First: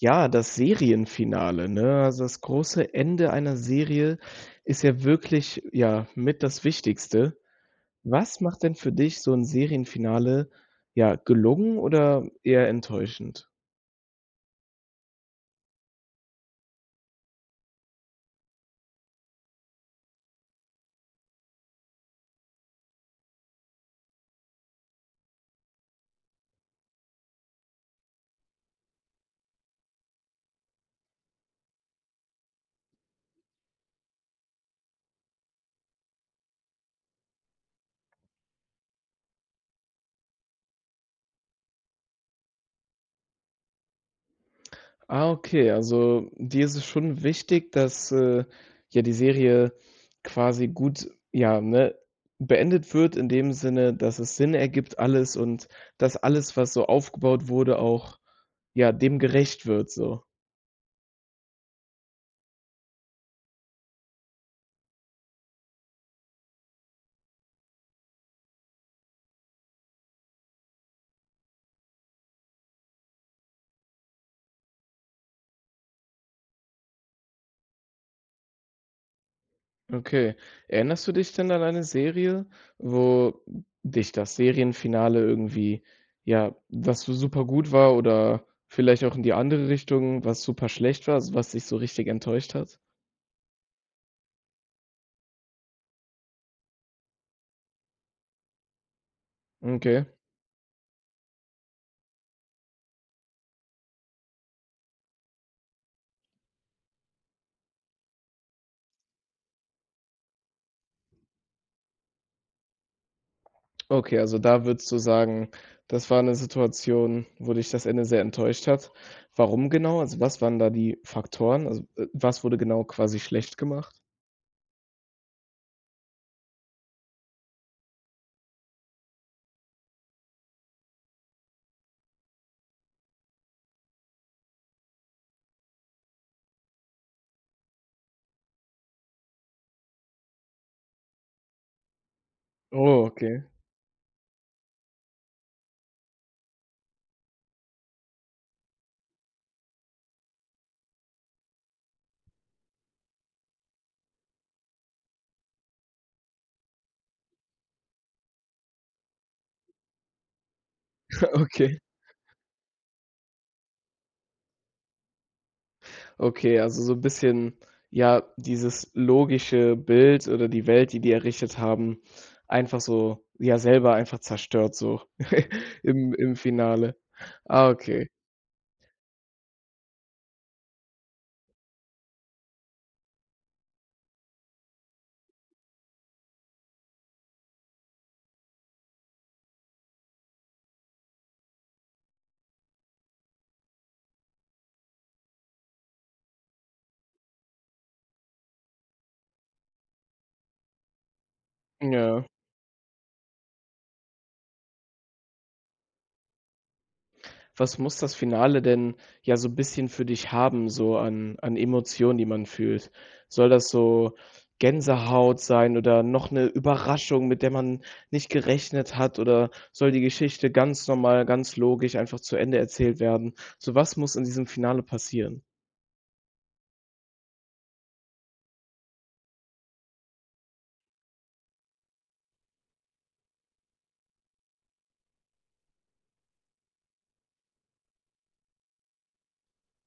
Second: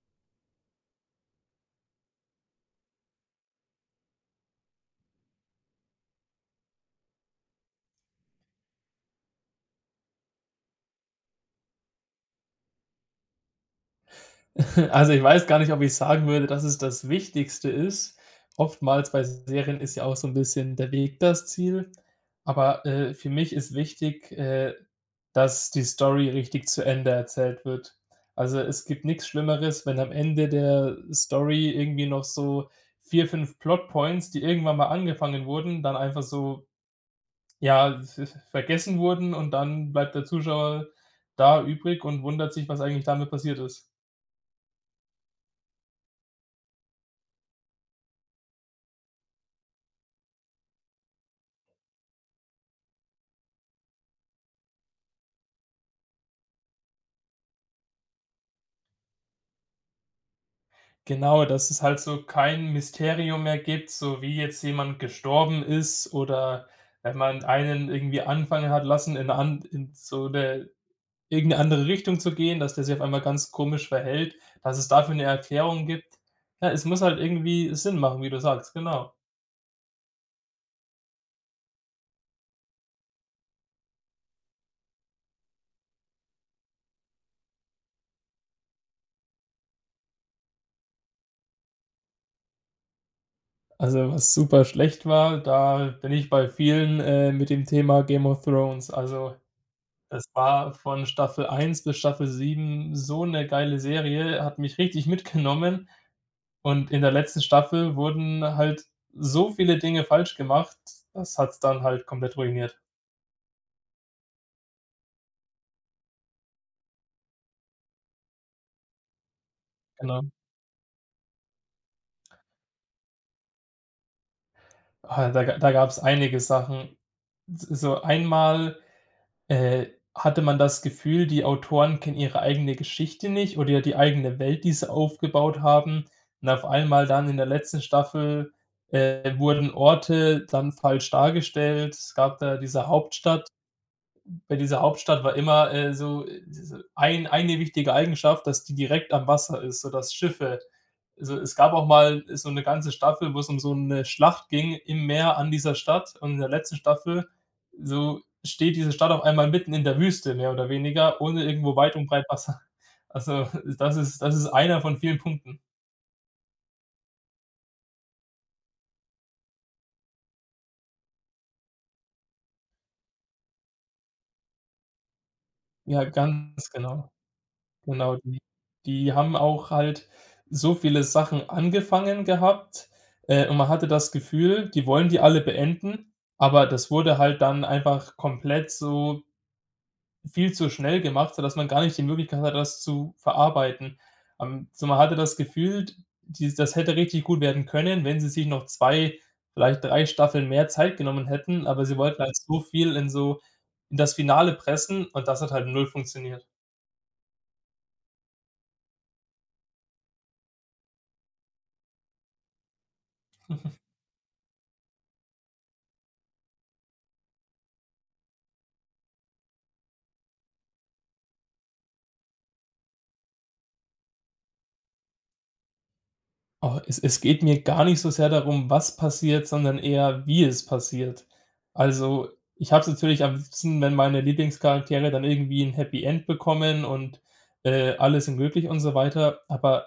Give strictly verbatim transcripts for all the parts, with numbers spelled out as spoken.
Ja, das Serienfinale, ne? Also, das große Ende einer Serie ist ja wirklich, ja, mit das Wichtigste. Was macht denn für dich so 'n Serienfinale, ja, gelungen oder eher enttäuschend? Also, ich weiß gar nicht, ob ich sagen würde, dass es das Wichtigste ist. Oftmals bei Serien ist ja auch so 'n bisschen der Weg das Ziel, aber, äh, für mich ist wichtig, äh, dass die Story richtig zu Ende erzählt wird. Also, es gibt nix Schlimmeres, wenn am Ende der Story irgendwie noch so vier, fünf Plot-points, die irgendwann mal angefangen wurden, dann einfach so, ja, v v vergessen wurden und dann bleibt der Zuschauer da übrig und wundert sich, was eigentlich damit passiert ist. Ah, okay. Also, dir ist es schon wichtig, dass, äh, ja die Serie quasi gut, ja, ne, beendet wird in dem Sinne, dass es Sinn ergibt alles und dass alles, was so aufgebaut wurde, auch ja, dem gerecht wird, so. Genau, dass es halt so kein Mysterium mehr gibt, so wie jetzt jemand gestorben ist oder wenn man einen irgendwie anfangen hat lassen, in 'ner An in so 'ne irgend 'ne andere Richtung zu gehen, dass der sich auf einmal ganz komisch verhält, dass es dafür 'ne Erklärung gibt. Ne, es muss halt irgendwie Sinn machen, wie du sagst, genau. Okay. Erinnerst du dich denn an eine Serie, wo dich das Serienfinale irgendwie, ja was so super gut war oder vielleicht auch in die andere Richtung, was super schlecht war, also was dich so richtig enttäuscht hat? Also, was super schlecht war, da bin ich bei vielen, äh, mit dem Thema Game of Thrones. Also M okay. es war von Staffel eins bis Staffel sieben so 'ne geile Serie, hat mich richtig mitgenommen. Und in der letzten Staffel wurden halt so viele Dinge falsch gemacht, das hat's dann halt komplett ruiniert. Okay, also da würdest du sagen, das war 'ne Situation, wo dich das Ende sehr enttäuscht hat. Warum genau? Also, Genau. was waren da die Faktoren? Also, äh, was wurde genau quasi schlecht gemacht? Ah, da ga da gab's einige Sachen. S so einmal, äh, hatte man das Gefühl, die Autoren kennen ihre eigene Geschichte nicht oder, ja, die eigene Welt, die sie aufgebaut haben. Und auf einmal dann in der letzten Staffel, äh, wurden Orte dann falsch dargestellt. Es gab da diese Oh, okay. Hauptstadt. Bei dieser Hauptstadt war immer, äh, so s so ein eine wichtige Eigenschaft, dass die direkt am Wasser ist, so dass Schiffe also es gab auch mal so 'ne ganze Staffel, wo es um so 'ne Schlacht ging im Meer an dieser Stadt. Und in der letzten Staffel, so, steht diese Stadt auf einmal mitten in der Wüste, mehr oder weniger, ohne irgendwo Okay. weit und breit Wasser. Also das ist das ist einer von vielen Punkten. Okay, also so 'n bisschen, ja, dieses logische Bild oder die Welt, die die errichtet haben, einfach so, ja, selber einfach zerstört, so Ja, im im ganz Finale. genau. Ah, okay. Genau, die die haben auch halt so viele Sachen angefangen gehabt. Äh, und man hatte das Gefühl, die wollen die alle beenden, aber das wurde halt dann einfach komplett so viel zu schnell gemacht, sodass man gar nicht die Möglichkeit hatte, das zu verarbeiten. Ähm, so man hatte das Gefühl, d die das hätte richtig gut werden können, wenn sie sich noch zwei, vielleicht drei Staffeln mehr Zeit genommen hätten, aber M sie wollten ja. halt so viel in so in das Finale pressen und das hat halt null funktioniert. Was muss das Finale denn, ja, so bisschen für dich haben, so an an Emotionen, die man fühlt? Soll das so Gänsehaut sein oder noch 'ne Überraschung, mit der man nicht gerechnet hat? Oder soll die Geschichte ganz normal, ganz logisch einfach zu Ende erzählt werden? So, was muss in diesem Finale passieren? Oh, es es geht mir gar nicht so sehr darum, was passiert, sondern eher, wie es passiert. Also, ich habe es natürlich am liebsten, wenn meine Lieblingscharaktere dann irgendwie 'n Happy End bekommen und, äh, alle sind glücklich und so weiter. Aber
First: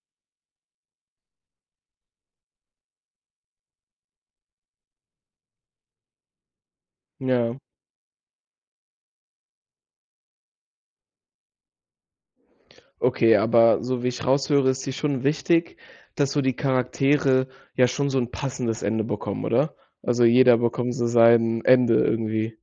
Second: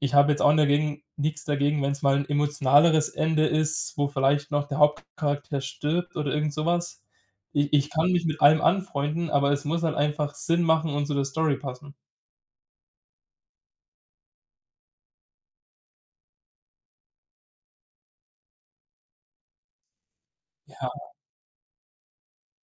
ich habe jetzt auch ni dagegen nix dagegen, wenn's mal 'n emotionaleres Ende ist, wo vielleicht noch der Hauptcharakter stirbt oder irgend sowas. Ja. Ich ich kann mich mit allem anfreunden, aber es muss halt einfach Sinn machen und zu der Story passen. Okay, aber so wie ich raushöre, ist dir schon wichtig, dass so die Charaktere, ja, schon so 'n passendes Ende bekommen, oder? Also jeder bekommt so Ja. sein Ende irgendwie.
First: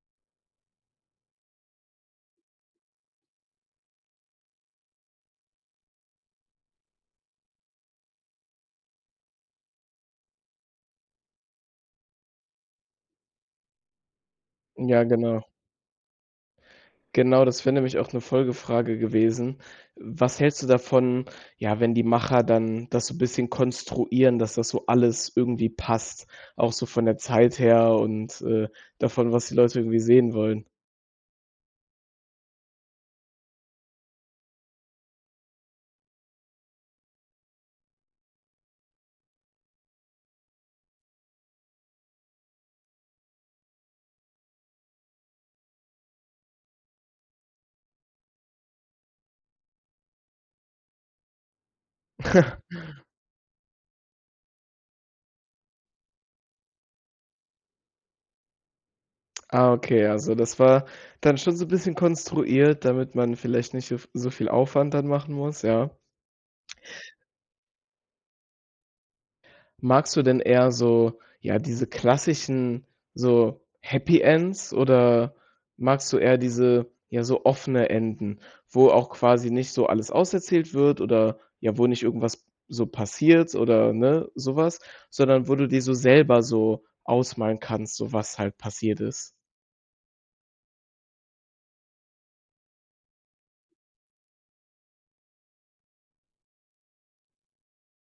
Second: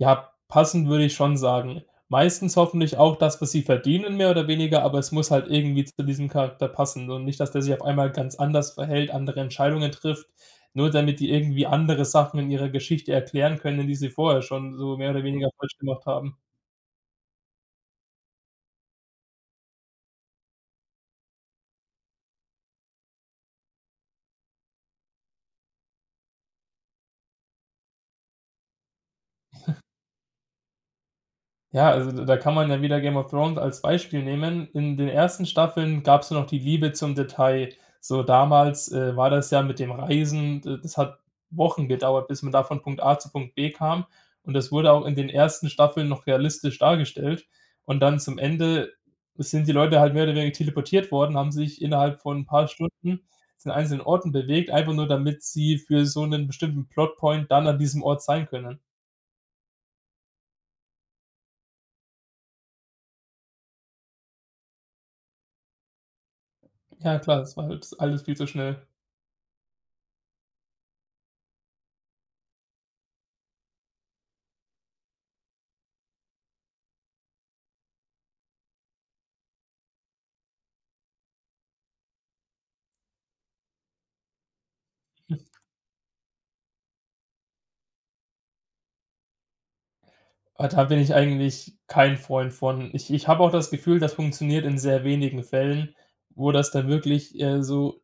Ja, passend würde ich schon sagen. Meistens hoffentlich auch das, was sie verdienen, mehr oder weniger, aber es muss halt irgendwie zu diesem Charakter passen und nicht, dass der sich auf einmal ganz anders verhält, andere Entscheidungen trifft, nur damit die irgendwie andere Sachen in ihrer Geschichte erklären können, die sie vorher schon so Ja, mehr oder genau. weniger falsch gemacht haben. Genau, das wäre nämlich auch 'ne Folgefrage gewesen. Was hältst du davon, ja, wenn die Macher dann das so bisschen konstruieren, dass das so alles irgendwie passt, auch so von der Zeit her und, äh, davon, was die Leute irgendwie sehen wollen? Ja, also d da kann man ja wieder Game of Thrones als Beispiel nehmen. In den ersten Staffeln gab's noch die Liebe zum Detail. So damals, äh, war das ja mit dem Reisen d das hat Wochen gedauert, bis man da von Punkt A zu Punkt B kam. Und das wurde auch in den ersten Staffeln noch realistisch dargestellt. Und dann zum Ende sind die Leute halt mehr oder weniger teleportiert worden, haben sich innerhalb von 'n paar Stunden zu den einzelnen Orten bewegt, einfach nur, damit sie für so 'nen bestimmten Plot-Point dann an diesem Ort sein können. Ah, okay. Also, das war dann schon so 'n bisschen konstruiert, damit man vielleicht nicht so v so viel Aufwand dann machen muss, ja. Ja, klar, das war halt alles viel zu schnell. Magst du denn eher so, ja, diese klassischen, so, Happy Ends oder magst du eher diese, ja, so offene Enden. Wo auch quasi nicht so alles aus erzählt wird, oder, ja, wo nicht irgendwas so passiert oder, ne, sowas. Sondern Hm. wo du dir so selber so ausmalen kannst, so was halt passiert ist? Ah, da bin ich eigentlich kein Freund von. Ich ich habe auch das Gefühl, das funktioniert in sehr wenigen Fällen, wo das dann wirklich, äh, so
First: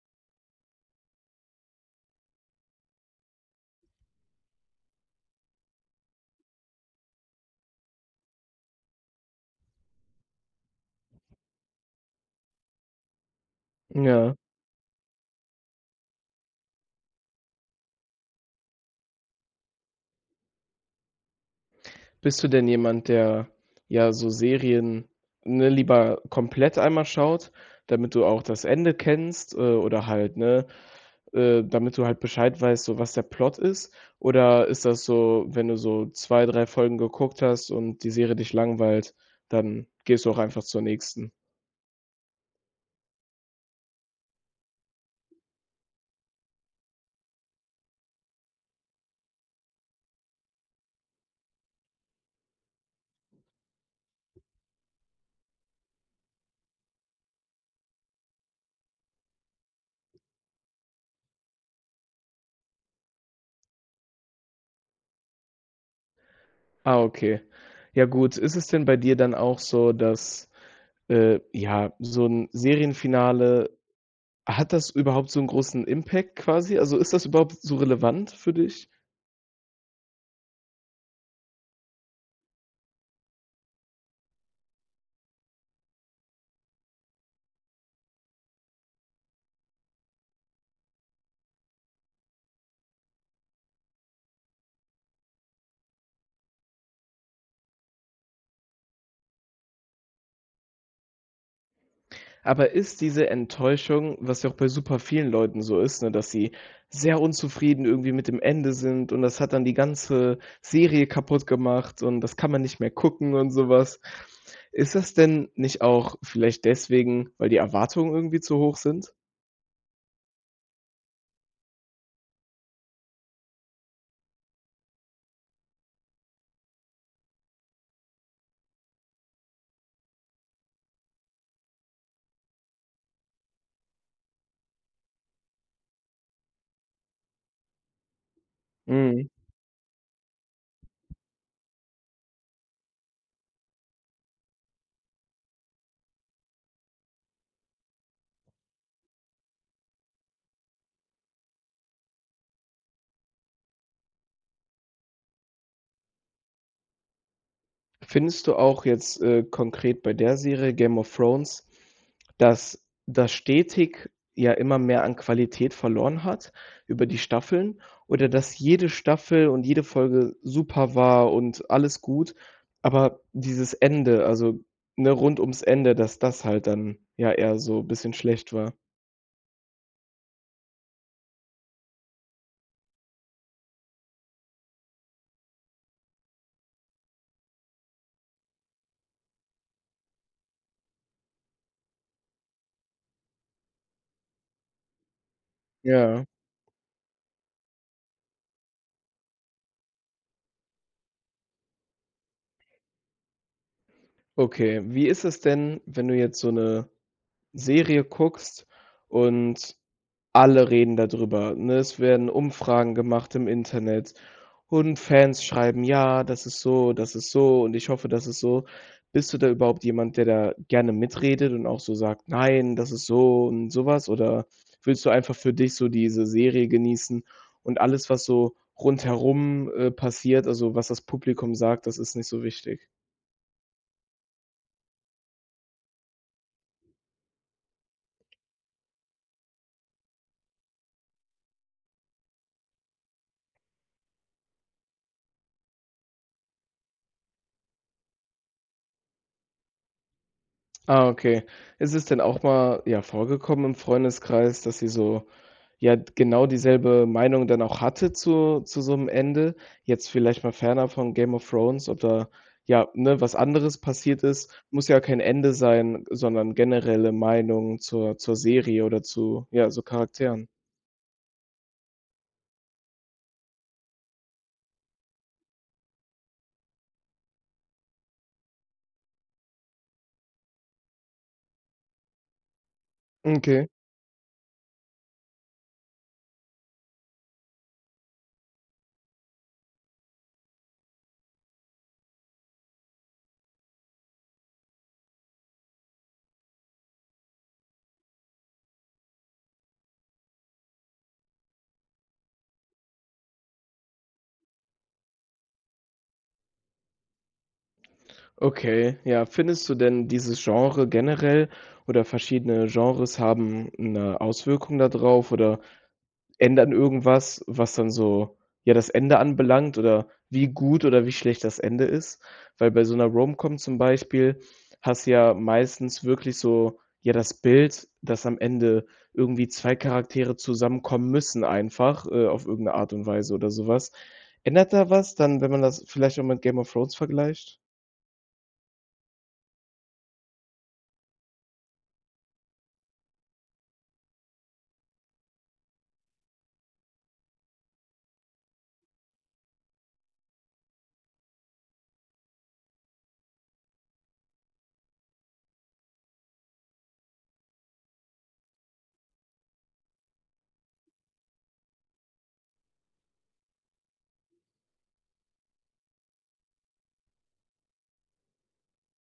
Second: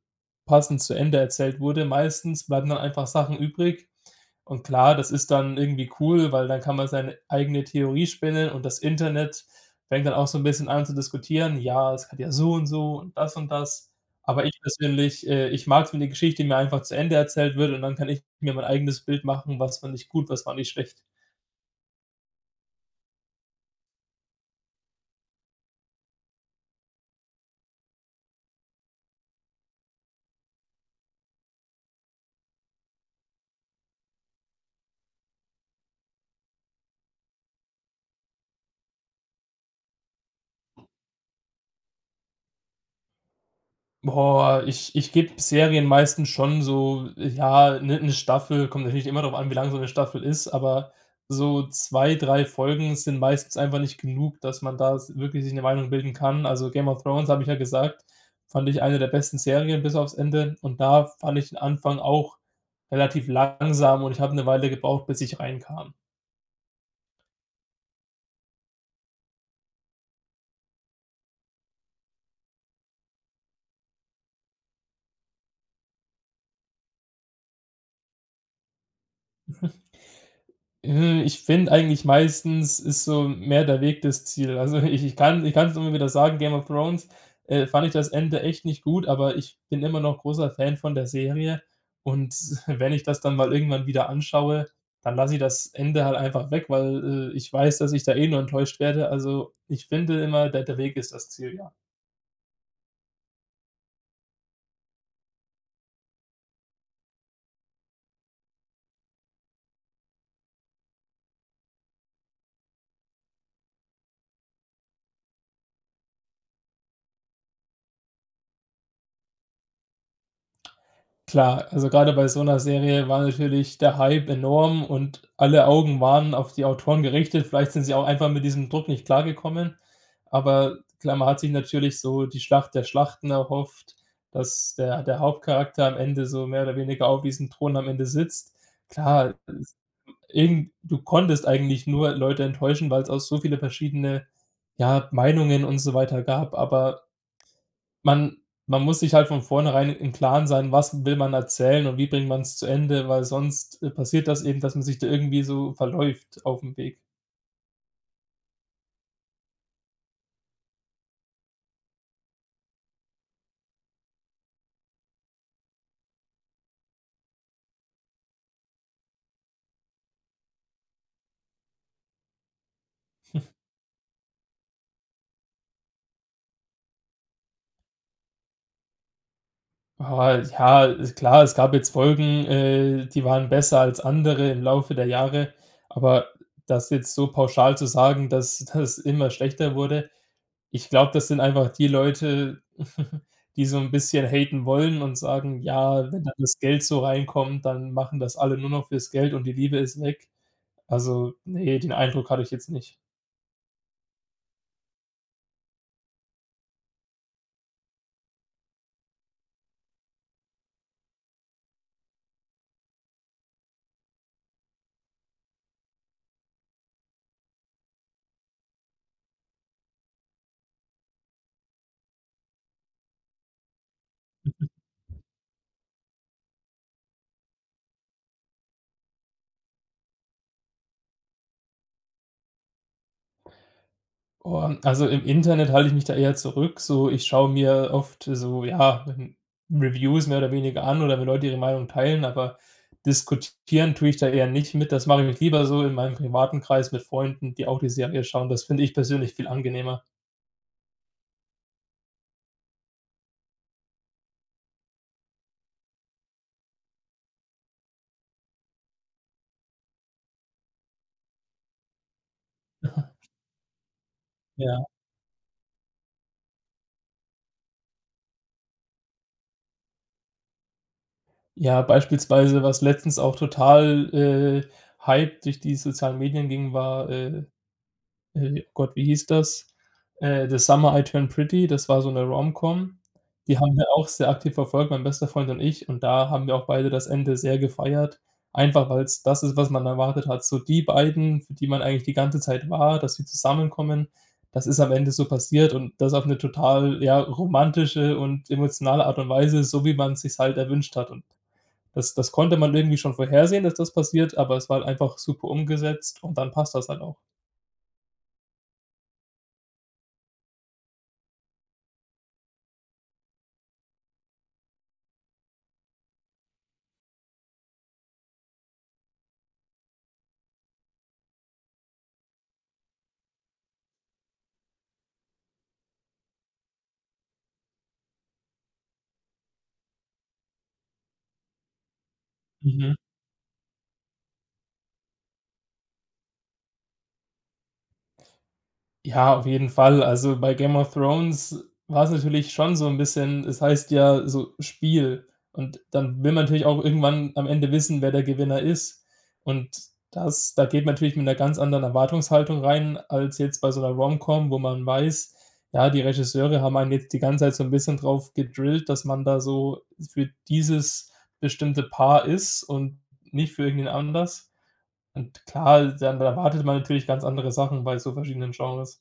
passend zu Ende erzählt wurde. Meistens bleiben dann einfach Sachen übrig. Und klar, das ist dann irgendwie cool, weil dann kann man seine eigene Theorie spinnen und das Internet fängt dann auch so 'n bisschen an zu diskutieren: Ja, es hat ja so und so und das und das. M ja. Aber ich persönlich äh, ich mag's wenn die Geschichte mir einfach zu Ende erzählt wird und dann kann ich mir mein eigenes Bild machen: Was fand ich gut, was fand ich schlecht. Bist du denn jemand, der, ja, so Serien, ne, lieber komplett einmal schaut, damit du auch das Ende kennst. Äh, oder halt ne, äh, damit du halt Bescheid weißt, so was der Plot ist. Oder ist das so, wenn du so zwei, drei Folgen geguckt hast und die Serie dich langweilt, dann gehst du auch einfach zur nächsten? Boah, ich ich gebe Serien meistens schon so, ja, 'ne 'ne Staffel. Kommt natürlich immer drauf an, wie lange so 'ne Staffel ist. Aber so zwei, drei Folgen sind meistens einfach nicht genug, dass man da s wirklich sich 'ne Meinung bilden kann. Also „Game of Thrones“, habe ich ja gesagt, fand ich eine der besten Serien bis aufs Ende. Und da fand ich den Anfang auch relativ langsam. Und ich habe 'ne Weile gebraucht, bis ich reinkam. Ah, okay. Ja, gut. Ist es denn bei dir dann auch so, dass, äh, ja, so 'n Serienfinale hat das überhaupt so 'n großen Impact, quasi? Also, ist das überhaupt so relevant für dich? Hm, ich finde eigentlich meistens ist so mehr der Weg das Ziel. Also ich ich kann ich kann es immer wieder sagen, „Game of Thrones“, äh, fand ich das Ende echt nicht gut, aber ich bin immer noch großer Fan von der Serie. Und wenn ich das dann mal irgendwann wieder anschaue, dann lasse ich das Ende halt einfach weg, weil, äh, ich weiß, dass ich da eh nur enttäuscht werde. Also, ich finde immer, der der Weg ist das Ziel, ja. Aber ist diese Enttäuschung, was ja auch bei super vielen Leuten so ist, ne, dass sie sehr unzufrieden irgendwie mit dem Ende sind und das hat dann die ganze Serie kaputt gemacht und das kann man nicht mehr gucken und sowas. Ist das denn nicht auch vielleicht deswegen, weil die Erwartungen irgendwie zu hoch sind? Klar, also grade bei so 'ner Serie war natürlich der Hype enorm und alle Augen waren auf die Autoren gerichtet. Vielleicht sind sie auch einfach mit diesem Druck nicht klargekommen. Aber klar, man hat sich natürlich so die Schlacht der Schlachten erhofft, dass der der Hauptcharakter am Ende so mehr oder weniger auf diesem Thron am Ende sitzt. Mhm. Klar, äh, s eben, du konntest eigentlich nur Leute enttäuschen, weil's auch so viele verschiedene, ja, Meinungen und so weiter gab. Aber man man muss sich halt von vornherein im Klaren sein, was will man erzählen und wie bringt man's zu Ende, weil sonst, äh, passiert das eben, dass man sich da irgendwie so verläuft aufm Weg. Findest du auch jetzt, äh, konkret bei der Serie, „Game of Thrones“, dass das stetig, ja, immer mehr an Qualität verloren hat, über die Staffeln oder dass jede Staffel und jede Folge super war und alles gut. Aber dieses Ende, also ne, rund ums Ende, dass das halt dann, ja, eher so bisschen schlecht war. Ah, ja, ist klar. Es gab jetzt Folgen, äh, die waren besser als andere im Laufe der Jahre. Aber das jetzt so pauschal zu sagen, dass das immer schlechter wurde. Ich glaube, das sind einfach die Leute, die so 'n bisschen haten wollen und sagen: „Ja, wenn Ja. dann das Geld so reinkommt, dann machen das alle nur noch fürs Geld und die Liebe ist weg.“ Also, ne, den Eindruck hatte ich jetzt nicht. Okay. Wie ist es denn, wenn du jetzt so 'ne Serie guckst und alle reden da drüber, ne? Es werden Umfragen gemacht im Internet und Fans schreiben. Ja, das ist so. Das ist so. Und ich hoffe, das ist so. Bist du da überhaupt jemand, der da gerne mitredet und auch so sagt: „Nein, das ist so und sowas.“ Oder willst du einfach für dich so diese Serie genießen und alles, was so rundherum, äh, passiert. Also, was das Publikum sagt, das ist nicht so wichtig? Boah, also im Internet halte ich mich da eher zurück, so ich schaue mir oft so, ja, hm, Reviews mehr oder weniger an oder wenn Leute ihre Meinung teilen, aber diskutieren tue ich da eher nicht mit. Das mache ich mit lieber so in meinem privaten Kreis mit Freunden, die auch die Serie schauen. Das finde ich persönlich viel angenehmer. Ah, okay. Ist es denn auch mal, ja vorgekommen im Freundeskreis, dass ihr so ja, d genau dieselbe Meinung dann auch hattet zu zu so 'nem Ende? Jetzt vielleicht mal fernab von Game of Thrones oder, ja, Aha. ne, was anderes passiert ist, Ja. muss ja kein Ende sein, sondern generelle Meinung zur zur Serie oder zu, ja, so Charakteren? Ja, beispielsweise, was letztens auch total, äh, hype durch die sozialen Medien ging, war, äh, äh, Gott, wie hieß das? Äh, „The Summer I Turn Pretty“ Das war so 'ne Romcom. Hm, Die okay. haben wir auch sehr aktiv verfolgt, mein bester Freund und ich. Und da haben wir auch beide das Ende sehr gefeiert. Einfach, weil's das ist, was man erwartet hat, so die beiden, für die man eigentlich die ganze Zeit war, dass sie zusammenkommen, das ist am Ende so passiert und das auf 'ne total ja, romantische und emotionale Art und Weise, so wie man sich's halt erwünscht hat. Und das das konnte man irgendwie schon vorhersehen, dass das passiert, aber es war halt einfach super umgesetzt und dann passt das halt auch. Okay. Ja, findest du denn dieses Genre generell oder verschiedene Genres haben 'ne Auswirkung da drauf, oder ändern irgendwas, was dann so, ja, das Ende anbelangt oder wie gut oder wie schlecht das Ende ist? Weil bei so 'ner Romcom zum Beispiel hast du ja meistens wirklich so ja, das Bild, dass am Ende irgendwie zwei Charaktere zusammenkommen müssen einfach, äh, auf irgend 'ne Art Mhm. und Weise oder sowas, ändert da was dann, wenn man das vielleicht auch mit “Game of Thrones“ vergleicht? Ja, auf jeden Fall. Also bei „Game of Thrones“ war es natürlich schon so 'n bisschen es heißt ja so: Spiel. Und dann will man natürlich auch irgendwann am Ende wissen, wer der Gewinner ist. Und dass da geht man natürlich mit einer ganz anderen Erwartungshaltung rein, als jetzt bei so 'ner Romcom, wo man weiß, ja, die Regisseure haben einen jetzt die ganze Zeit so 'n bisschen drauf gedrillt, dass man da so für dieses bestimmte Paar ist und nicht für irgendwen anders. Und klar, dann dann erwartet man natürlich ganz andere Sachen bei so verschiedenen Genres.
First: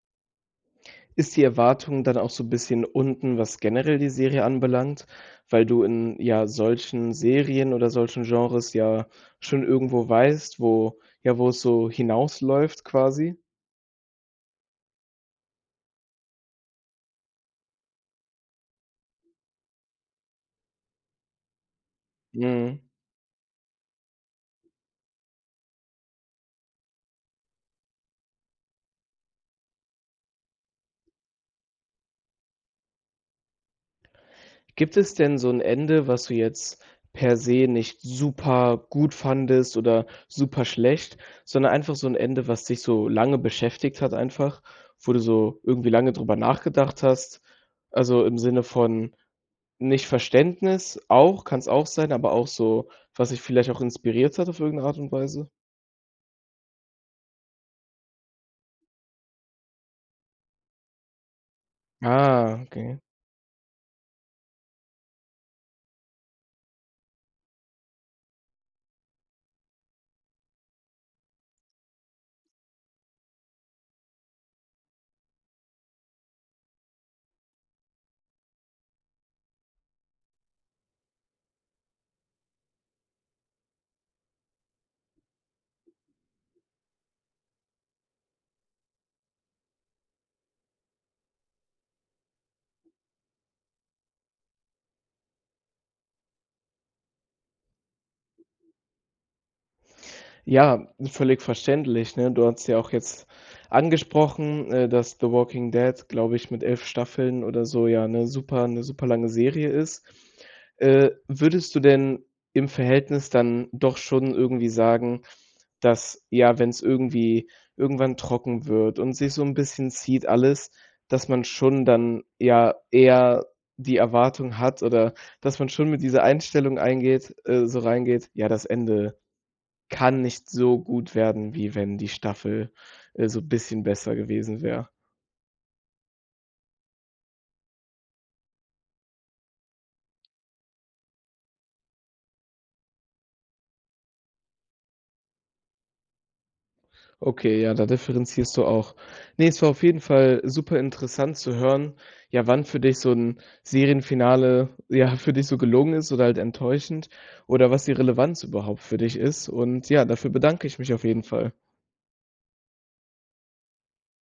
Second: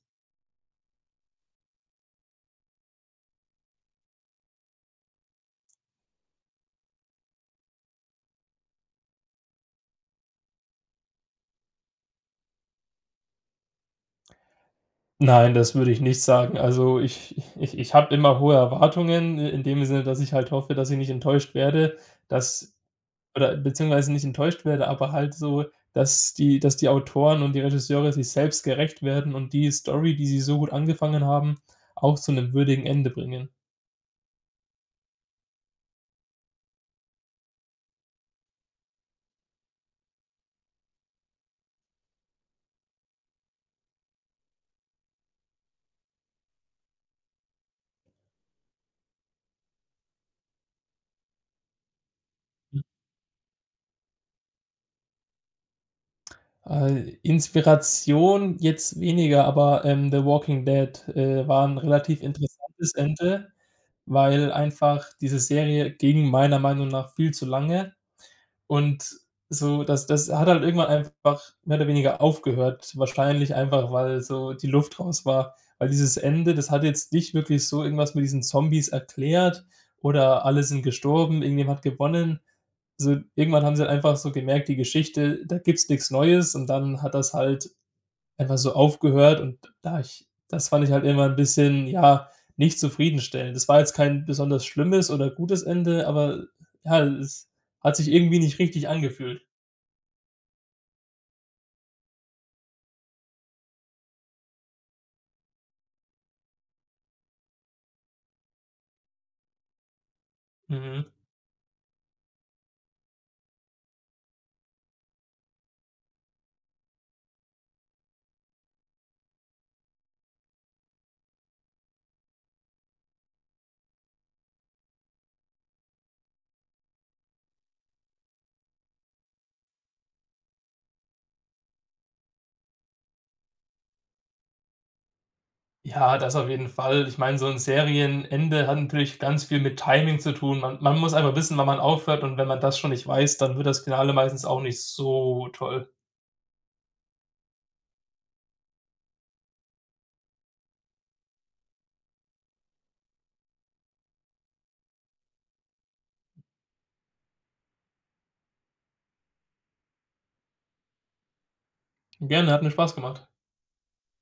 Ist die Erwartung dann auch so 'n bisschen unten, was generell die Serie anbelangt, weil du in ja solchen Serien oder solchen Genres ja schon irgendwo weißt, wo ja, wo es so hinausläuft quasi. Nein, das würde ich nicht sagen. Also, ich ich ich habe immer hohe Erwartungen in dem Sinne, dass ich halt hoffe, dass ich nicht enttäuscht werde, dass Mhm. oder beziehungsweise nicht enttäuscht werde, aber halt so, dass die dass die Autoren und die Regisseure sich selbst gerecht werden und die Story, die sie so gut angefangen haben, auch zu 'nem würdigen Ende bringen. Gibt es denn so 'n Ende, was du jetzt per se nicht super gut fandest oder super schlecht, sondern einfach so 'n Ende, was dich so lange beschäftigt hat einfach? Wo du so irgendwie lange darüber nachgedacht hast? Also, im Sinne von nicht Verständnis, auch, kann's auch sein, aber auch so, was dich vielleicht auch inspiriert hat auf irgendeine Art und Weise? Äh, Inspiration jetzt weniger, aber, ähm, „The Walking Dead“, äh, war 'n relativ Ah, interessantes okay. Ende, weil einfach diese Serie ging meiner Meinung nach viel zu lange und so, das das hat halt irgendwann einfach mehr oder weniger aufgehört, wahrscheinlich einfach, weil so die Luft raus war, weil dieses Ende, das hat jetzt nicht wirklich so irgendwas mit diesen Zombies erklärt oder alle sind gestorben, irgendjemand hat gewonnen. So irgendwann haben sie einfach so gemerkt, die Geschichte, da gibt's nichts Neues. Und dann hat das halt einfach so aufgehört. Und da ich das fand ich halt immer 'n bisschen ja, nicht zufriedenstellend. Das war jetzt kein besonders schlimmes oder gutes Ende. Aber ja, es hat sich irgendwie nicht richtig angefühlt. Ja, völlig verständlich. Ne, du hattest ja auch jetzt angesprochen, äh, dass The Walking Dead, glaube ich mit elf Staffeln oder so ja, 'ne super 'ne super lange Serie ist. Äh, Mhm. würdest du denn im Verhältnis dann doch schon irgendwie sagen, dass, ja, wenn's irgendwie irgendwann trocken wird und sich so 'n bisschen zieht alles, dass man schon dann, ja, eher die Erwartung hat, oder, dass man schon mit dieser Einstellung eingeht äh, so reingeht. Ja, das Ende kann nicht so gut werden, wie wenn die Staffel, äh, so bisschen besser gewesen wäre. Ja, das auf jeden Fall. Ich meine, so 'n Serienende hat natürlich ganz viel mit Timing zu tun. Man man muss einfach wissen, wann man aufhört und wenn man das schon nicht weiß, dann wird das Finale meistens auch nicht so toll. Okay, ja, da differenzierst du auch. Ne, es war auf jeden Fall super interessant zu hören, ja, wann für dich so 'n Serienfinale, ja, für dich so gelungen ist oder halt enttäuschend, oder was die Relevanz überhaupt für dich ist. Und ja, dafür bedanke ich mich auf jeden Fall. Gerne, hat mir Spaß gemacht.